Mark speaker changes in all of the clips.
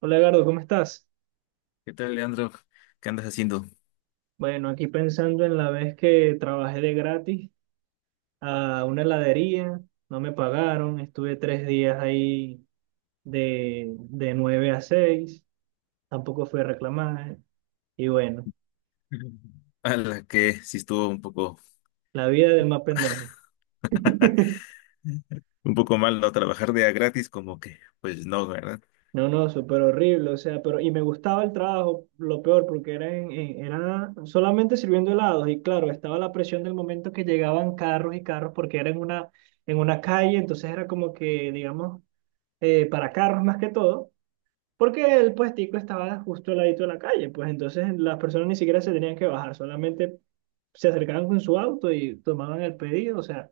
Speaker 1: Hola Gardo, ¿cómo estás?
Speaker 2: ¿Qué tal, Leandro? ¿Qué andas haciendo?
Speaker 1: Bueno, aquí pensando en la vez que trabajé de gratis a una heladería, no me pagaron, estuve 3 días ahí de 9 a 6, tampoco fui a reclamar, y bueno,
Speaker 2: A la que sí estuvo
Speaker 1: la vida del más pendejo.
Speaker 2: un poco mal no trabajar de a gratis, como que, pues no, ¿verdad?
Speaker 1: No, no, súper horrible, o sea, pero y me gustaba el trabajo, lo peor, porque era solamente sirviendo helados, y claro, estaba la presión del momento que llegaban carros y carros, porque era en una calle, entonces era como que, digamos, para carros más que todo, porque el puestico estaba justo al ladito de la calle, pues entonces las personas ni siquiera se tenían que bajar, solamente se acercaban con su auto y tomaban el pedido, o sea,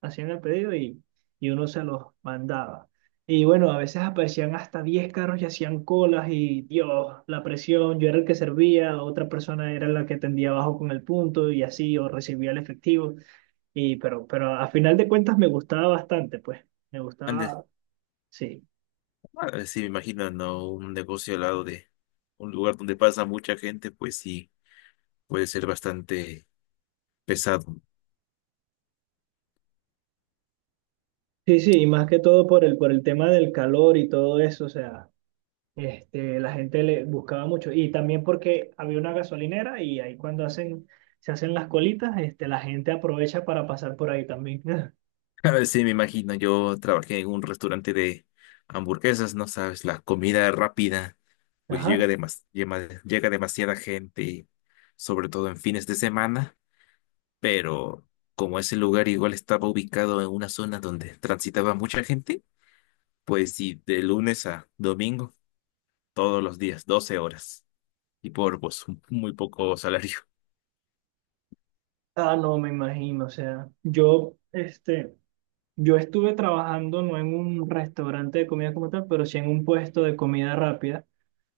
Speaker 1: hacían el pedido y uno se los mandaba. Y bueno, a veces aparecían hasta 10 carros y hacían colas y Dios, la presión, yo era el que servía, otra persona era la que tendía abajo con el punto y así, o recibía el efectivo. Y pero a final de cuentas me gustaba bastante, pues, me
Speaker 2: Antes,
Speaker 1: gustaba, sí.
Speaker 2: ah, sí, me imagino, no, un negocio al lado de un lugar donde pasa mucha gente, pues sí, puede ser bastante pesado.
Speaker 1: Sí, sí, y más que todo por el tema del calor y todo eso, o sea, la gente le buscaba mucho. Y también porque había una gasolinera y ahí cuando hacen, se hacen las colitas, la gente aprovecha para pasar por ahí también.
Speaker 2: A ver, sí, me imagino, yo trabajé en un restaurante de hamburguesas, no sabes, la comida rápida, pues
Speaker 1: Ajá.
Speaker 2: llega demasiada gente, sobre todo en fines de semana. Pero como ese lugar igual estaba ubicado en una zona donde transitaba mucha gente, pues sí, de lunes a domingo, todos los días, 12 horas, y por muy poco salario.
Speaker 1: Ah, no, me imagino, o sea, yo, yo estuve trabajando no en un restaurante de comida como tal, pero sí en un puesto de comida rápida,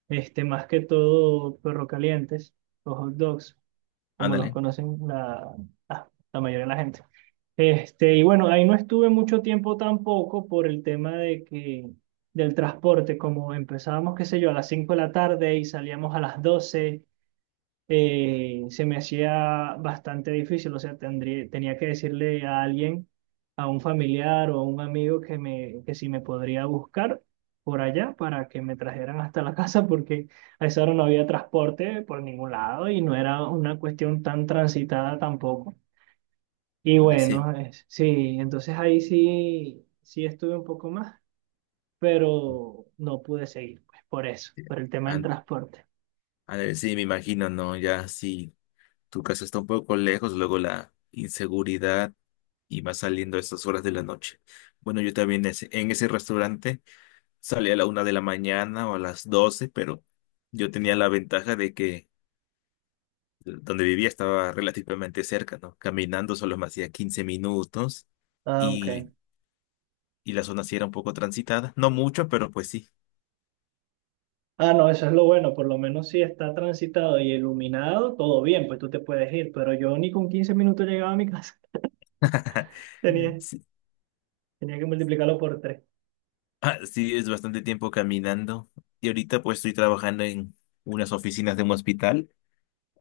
Speaker 1: más que todo perro calientes, o hot dogs. Como los
Speaker 2: Ándale,
Speaker 1: conocen la mayoría de la gente. Y bueno, ahí no estuve mucho tiempo tampoco por el tema de que del transporte, como empezábamos, qué sé yo, a las 5 de la tarde y salíamos a las 12, se me hacía bastante difícil, o sea, tendría, tenía que decirle a alguien, a un familiar o a un amigo que, me, que si me podría buscar por allá para que me trajeran hasta la casa, porque a esa hora no había transporte por ningún lado y no era una cuestión tan transitada tampoco. Y
Speaker 2: ándale, sí.
Speaker 1: bueno, sí, entonces ahí sí, sí estuve un poco más, pero no pude seguir, pues por eso,
Speaker 2: Sí,
Speaker 1: por el tema del
Speaker 2: án-
Speaker 1: transporte.
Speaker 2: ándale, sí, me imagino, ¿no? Ya si tu casa está un poco lejos, luego la inseguridad y va saliendo a esas horas de la noche. Bueno, yo también en ese restaurante salía a la una de la mañana o a las doce, pero yo tenía la ventaja de que donde vivía estaba relativamente cerca, ¿no? Caminando solo me hacía 15 minutos
Speaker 1: Ah, ok.
Speaker 2: y, y la zona sí era un poco transitada, no mucho, pero pues sí.
Speaker 1: Ah, no, eso es lo bueno, por lo menos si está transitado y iluminado, todo bien, pues tú te puedes ir, pero yo ni con 15 minutos llegaba a mi casa, tenía,
Speaker 2: Sí,
Speaker 1: tenía que multiplicarlo por tres.
Speaker 2: ah, sí, es bastante tiempo caminando. Y ahorita pues estoy trabajando en unas oficinas de un hospital,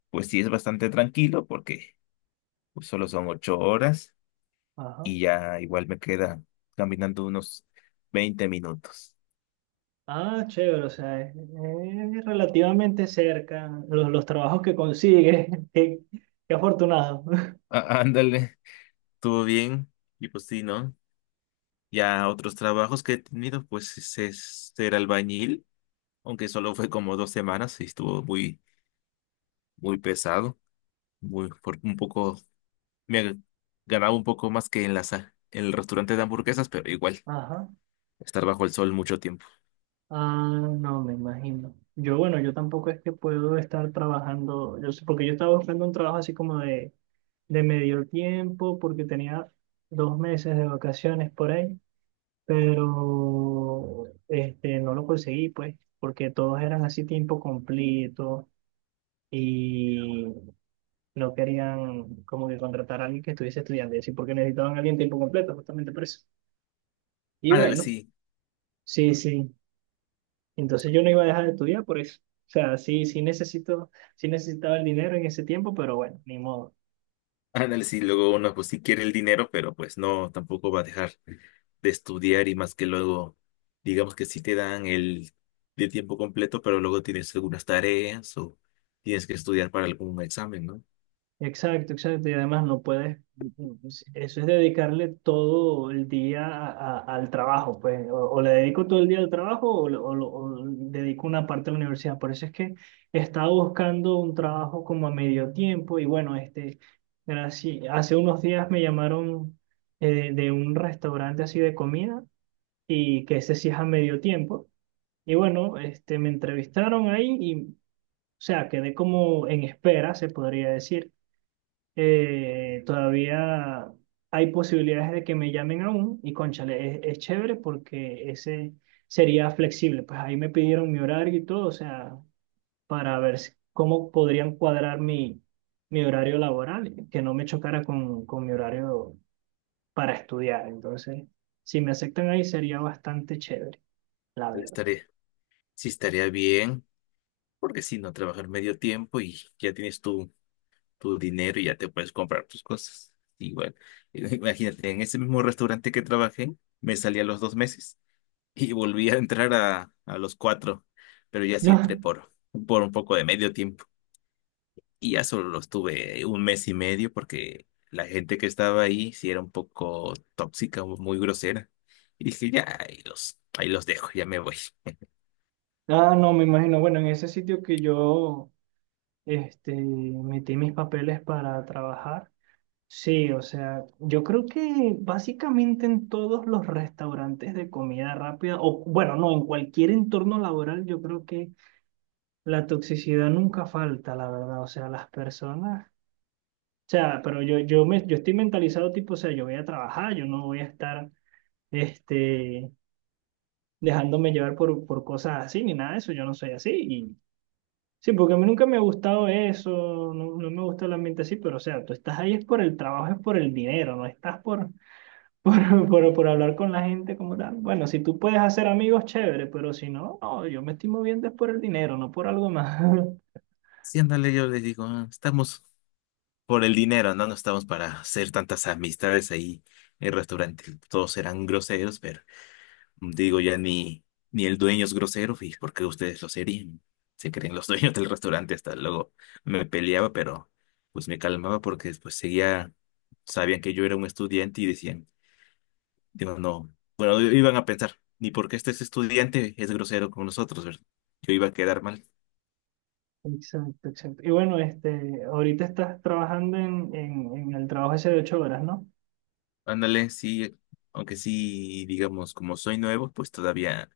Speaker 2: pues sí es bastante tranquilo porque pues, solo son 8 horas
Speaker 1: Ajá.
Speaker 2: y ya igual me queda caminando unos 20 minutos.
Speaker 1: Ah, chévere, o sea, es relativamente cerca, los trabajos que consigues, qué, qué afortunado.
Speaker 2: Ah, ándale, estuvo bien y pues sí, ¿no? Ya otros trabajos que he tenido, pues es ser albañil, aunque solo fue como 2 semanas y estuvo muy, muy pesado, muy, por un poco, me ag- ganaba un poco más que en en el restaurante de hamburguesas, pero igual,
Speaker 1: Ajá.
Speaker 2: estar bajo el sol mucho tiempo.
Speaker 1: Ah, no, me imagino. Yo, bueno, yo tampoco es que puedo estar trabajando, yo sé, porque yo estaba buscando un trabajo así como de, medio tiempo, porque tenía 2 meses de vacaciones por ahí, pero no lo conseguí, pues, porque todos eran así tiempo completo y no querían como que contratar a alguien que estuviese estudiando, y así porque necesitaban a alguien tiempo completo, justamente por eso. Y
Speaker 2: Ándale,
Speaker 1: bueno,
Speaker 2: sí,
Speaker 1: sí, sí. Entonces yo no iba a dejar de estudiar por eso. O sea, sí, sí necesito, sí necesitaba el dinero en ese tiempo, pero bueno, ni modo.
Speaker 2: ándale, sí, luego uno pues sí quiere el dinero, pero pues no, tampoco va a dejar de estudiar y más que luego, digamos que sí te dan el de tiempo completo, pero luego tienes algunas tareas o tienes que estudiar para algún examen, ¿no?
Speaker 1: Exacto, exacto. Y además no puedes, eso es dedicarle todo el día al trabajo, pues. O le dedico todo el día al trabajo o, o dedico una parte a la universidad. Por eso es que estaba buscando un trabajo como a medio tiempo y bueno, gracias, hace unos días me llamaron, de un restaurante así de comida y que ese sí es a medio tiempo. Y bueno, me entrevistaron ahí y, o sea, quedé como en espera, se podría decir. Todavía hay posibilidades de que me llamen aún y cónchale, es chévere porque ese sería flexible. Pues ahí me pidieron mi horario y todo, o sea, para ver si- cómo podrían cuadrar mi horario laboral, que no me chocara con mi horario para estudiar. Entonces, si me aceptan ahí sería bastante chévere, la verdad.
Speaker 2: estar Sí, estaría bien, porque si no, trabajar medio tiempo y ya tienes tu, tu dinero y ya te puedes comprar tus cosas. Igual, imagínate, en ese mismo restaurante que trabajé, me salí a los dos meses y volví a entrar a los cuatro, pero ya sí entré por un poco de medio tiempo y ya solo lo estuve un mes y medio porque la gente que estaba ahí sí era un poco tóxica, muy grosera. Y dije, ya, ahí los dejo, ya me voy.
Speaker 1: Ah, no, me imagino. Bueno, en ese sitio que yo, metí mis papeles para trabajar, sí, o sea, yo creo que básicamente en todos los restaurantes de comida rápida, o bueno, no, en cualquier entorno laboral, yo creo que la toxicidad nunca falta, la verdad. O sea, las personas, o sea, pero yo, me, yo estoy mentalizado tipo, o sea, yo voy a trabajar, yo no voy a estar, este, dejándome llevar por cosas así, ni nada de eso, yo no soy así. Sí, porque a mí nunca me ha gustado eso, no, no me gusta el ambiente así, pero o sea, tú estás ahí es por el trabajo, es por el dinero, no estás por, por hablar con la gente como tal. Bueno, si tú puedes hacer amigos, chévere, pero si no, no, yo me estoy moviendo es por el dinero, no por algo más.
Speaker 2: Sí, ándale, yo les digo, "Ah, estamos. Por el dinero, ¿no? No estamos para hacer tantas amistades ahí en el restaurante. Todos eran groseros, pero digo, ni el dueño es grosero, ¿y por qué ustedes lo serían? Se creen los dueños del restaurante. Hasta luego me peleaba, pero pues me calmaba porque después seguía, sabían que yo era un estudiante y decían, digo, no, bueno, iban a pensar, ni porque este es estudiante es grosero con nosotros, ¿verdad? Yo iba a quedar mal.
Speaker 1: Exacto, exacto. Y bueno, ahorita estás trabajando en, en el trabajo ese de 8 horas, ¿no?
Speaker 2: Ándale, sí, aunque sí, digamos, como soy nuevo, pues todavía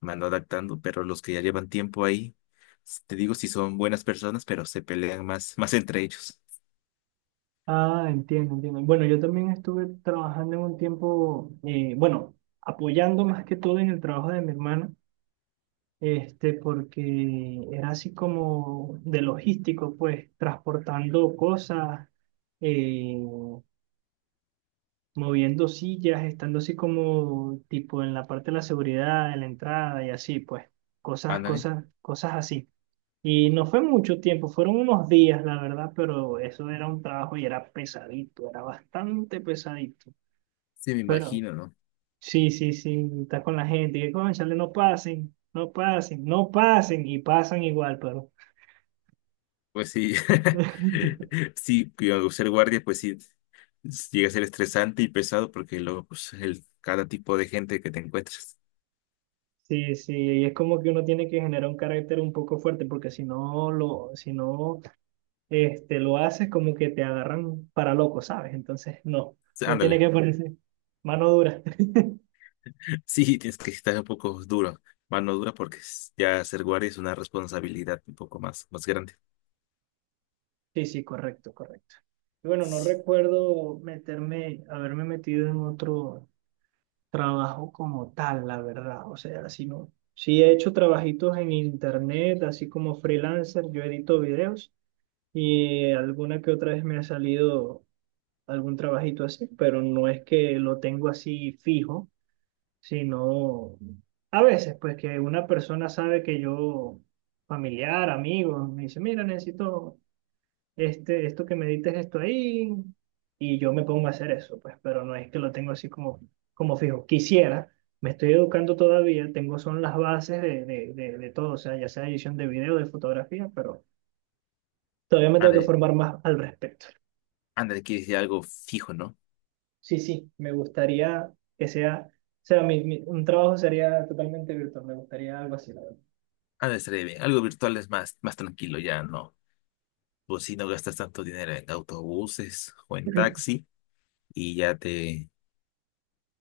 Speaker 2: me ando adaptando, pero los que ya llevan tiempo ahí, te digo si son buenas personas, pero se pelean más, más entre ellos.
Speaker 1: Ah, entiendo, entiendo. Bueno, yo también estuve trabajando en un tiempo, bueno, apoyando más que todo en el trabajo de mi hermana. Porque era así como de logístico, pues, transportando cosas, eh, moviendo sillas, estando así como tipo en la parte de la seguridad, en la entrada y así, pues, cosas,
Speaker 2: Ándale.
Speaker 1: cosas, cosas así. Y no fue mucho tiempo, fueron unos días, la verdad, pero eso era un trabajo y era pesadito, era bastante pesadito.
Speaker 2: Sí, me
Speaker 1: Pero
Speaker 2: imagino, ¿no?
Speaker 1: sí, sí, sí, estás con la gente, y que, cónchale, no pasen, no pasen, no pasen, y pasan igual, pero
Speaker 2: Pues sí, sí, cuidado, ser guardia, pues sí, llega a ser estresante y pesado porque luego, pues, el, cada tipo de gente que te encuentras.
Speaker 1: sí, sí, y es como que uno tiene que generar un carácter un poco fuerte, porque si no lo, si no, lo haces, como que te agarran para loco, ¿sabes? Entonces, no,
Speaker 2: Sí,
Speaker 1: no tiene
Speaker 2: ándale.
Speaker 1: que ponerse mano dura.
Speaker 2: Sí, tienes que estar un poco duro, mano dura, porque ya ser guardia es una responsabilidad un poco más, más grande.
Speaker 1: Sí, sí, correcto, correcto. Y bueno, no
Speaker 2: Sí,
Speaker 1: recuerdo meterme, haberme metido en otro trabajo como tal, la verdad. O sea, si no, sí he hecho trabajitos en internet, así como freelancer, yo edito videos y alguna que otra vez me ha salido algún trabajito así, pero no es que lo tengo así fijo, sino a veces, pues que una persona sabe que yo, familiar, amigos me dice, mira, necesito, esto que me edites esto ahí, y yo me pongo a hacer eso, pues, pero no es que lo tengo así como, como fijo. Quisiera, me estoy educando todavía, tengo son las bases de todo, o sea, ya sea edición de video, de fotografía, pero todavía me tengo que
Speaker 2: ándale,
Speaker 1: formar más al respecto.
Speaker 2: ándale, quieres decir algo fijo, ¿no?
Speaker 1: Sí, sí, me gustaría que sea, o sea, un trabajo sería totalmente virtual, me gustaría algo así, la verdad.
Speaker 2: Ah, estaría bien. Algo virtual es más, más tranquilo, ya no. Pues si no gastas tanto dinero en autobuses o en taxi y ya te,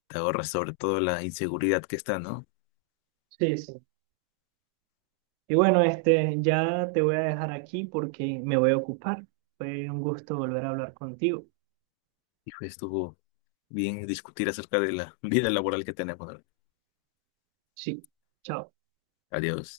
Speaker 2: te ahorras sobre todo la inseguridad que está, ¿no?
Speaker 1: Sí, sí. Y bueno, ya te voy a dejar aquí porque me voy a ocupar. Fue un gusto volver a hablar contigo.
Speaker 2: Hijo, estuvo bien discutir acerca de la vida laboral que tenemos. ¿No?
Speaker 1: Sí, chao.
Speaker 2: Adiós.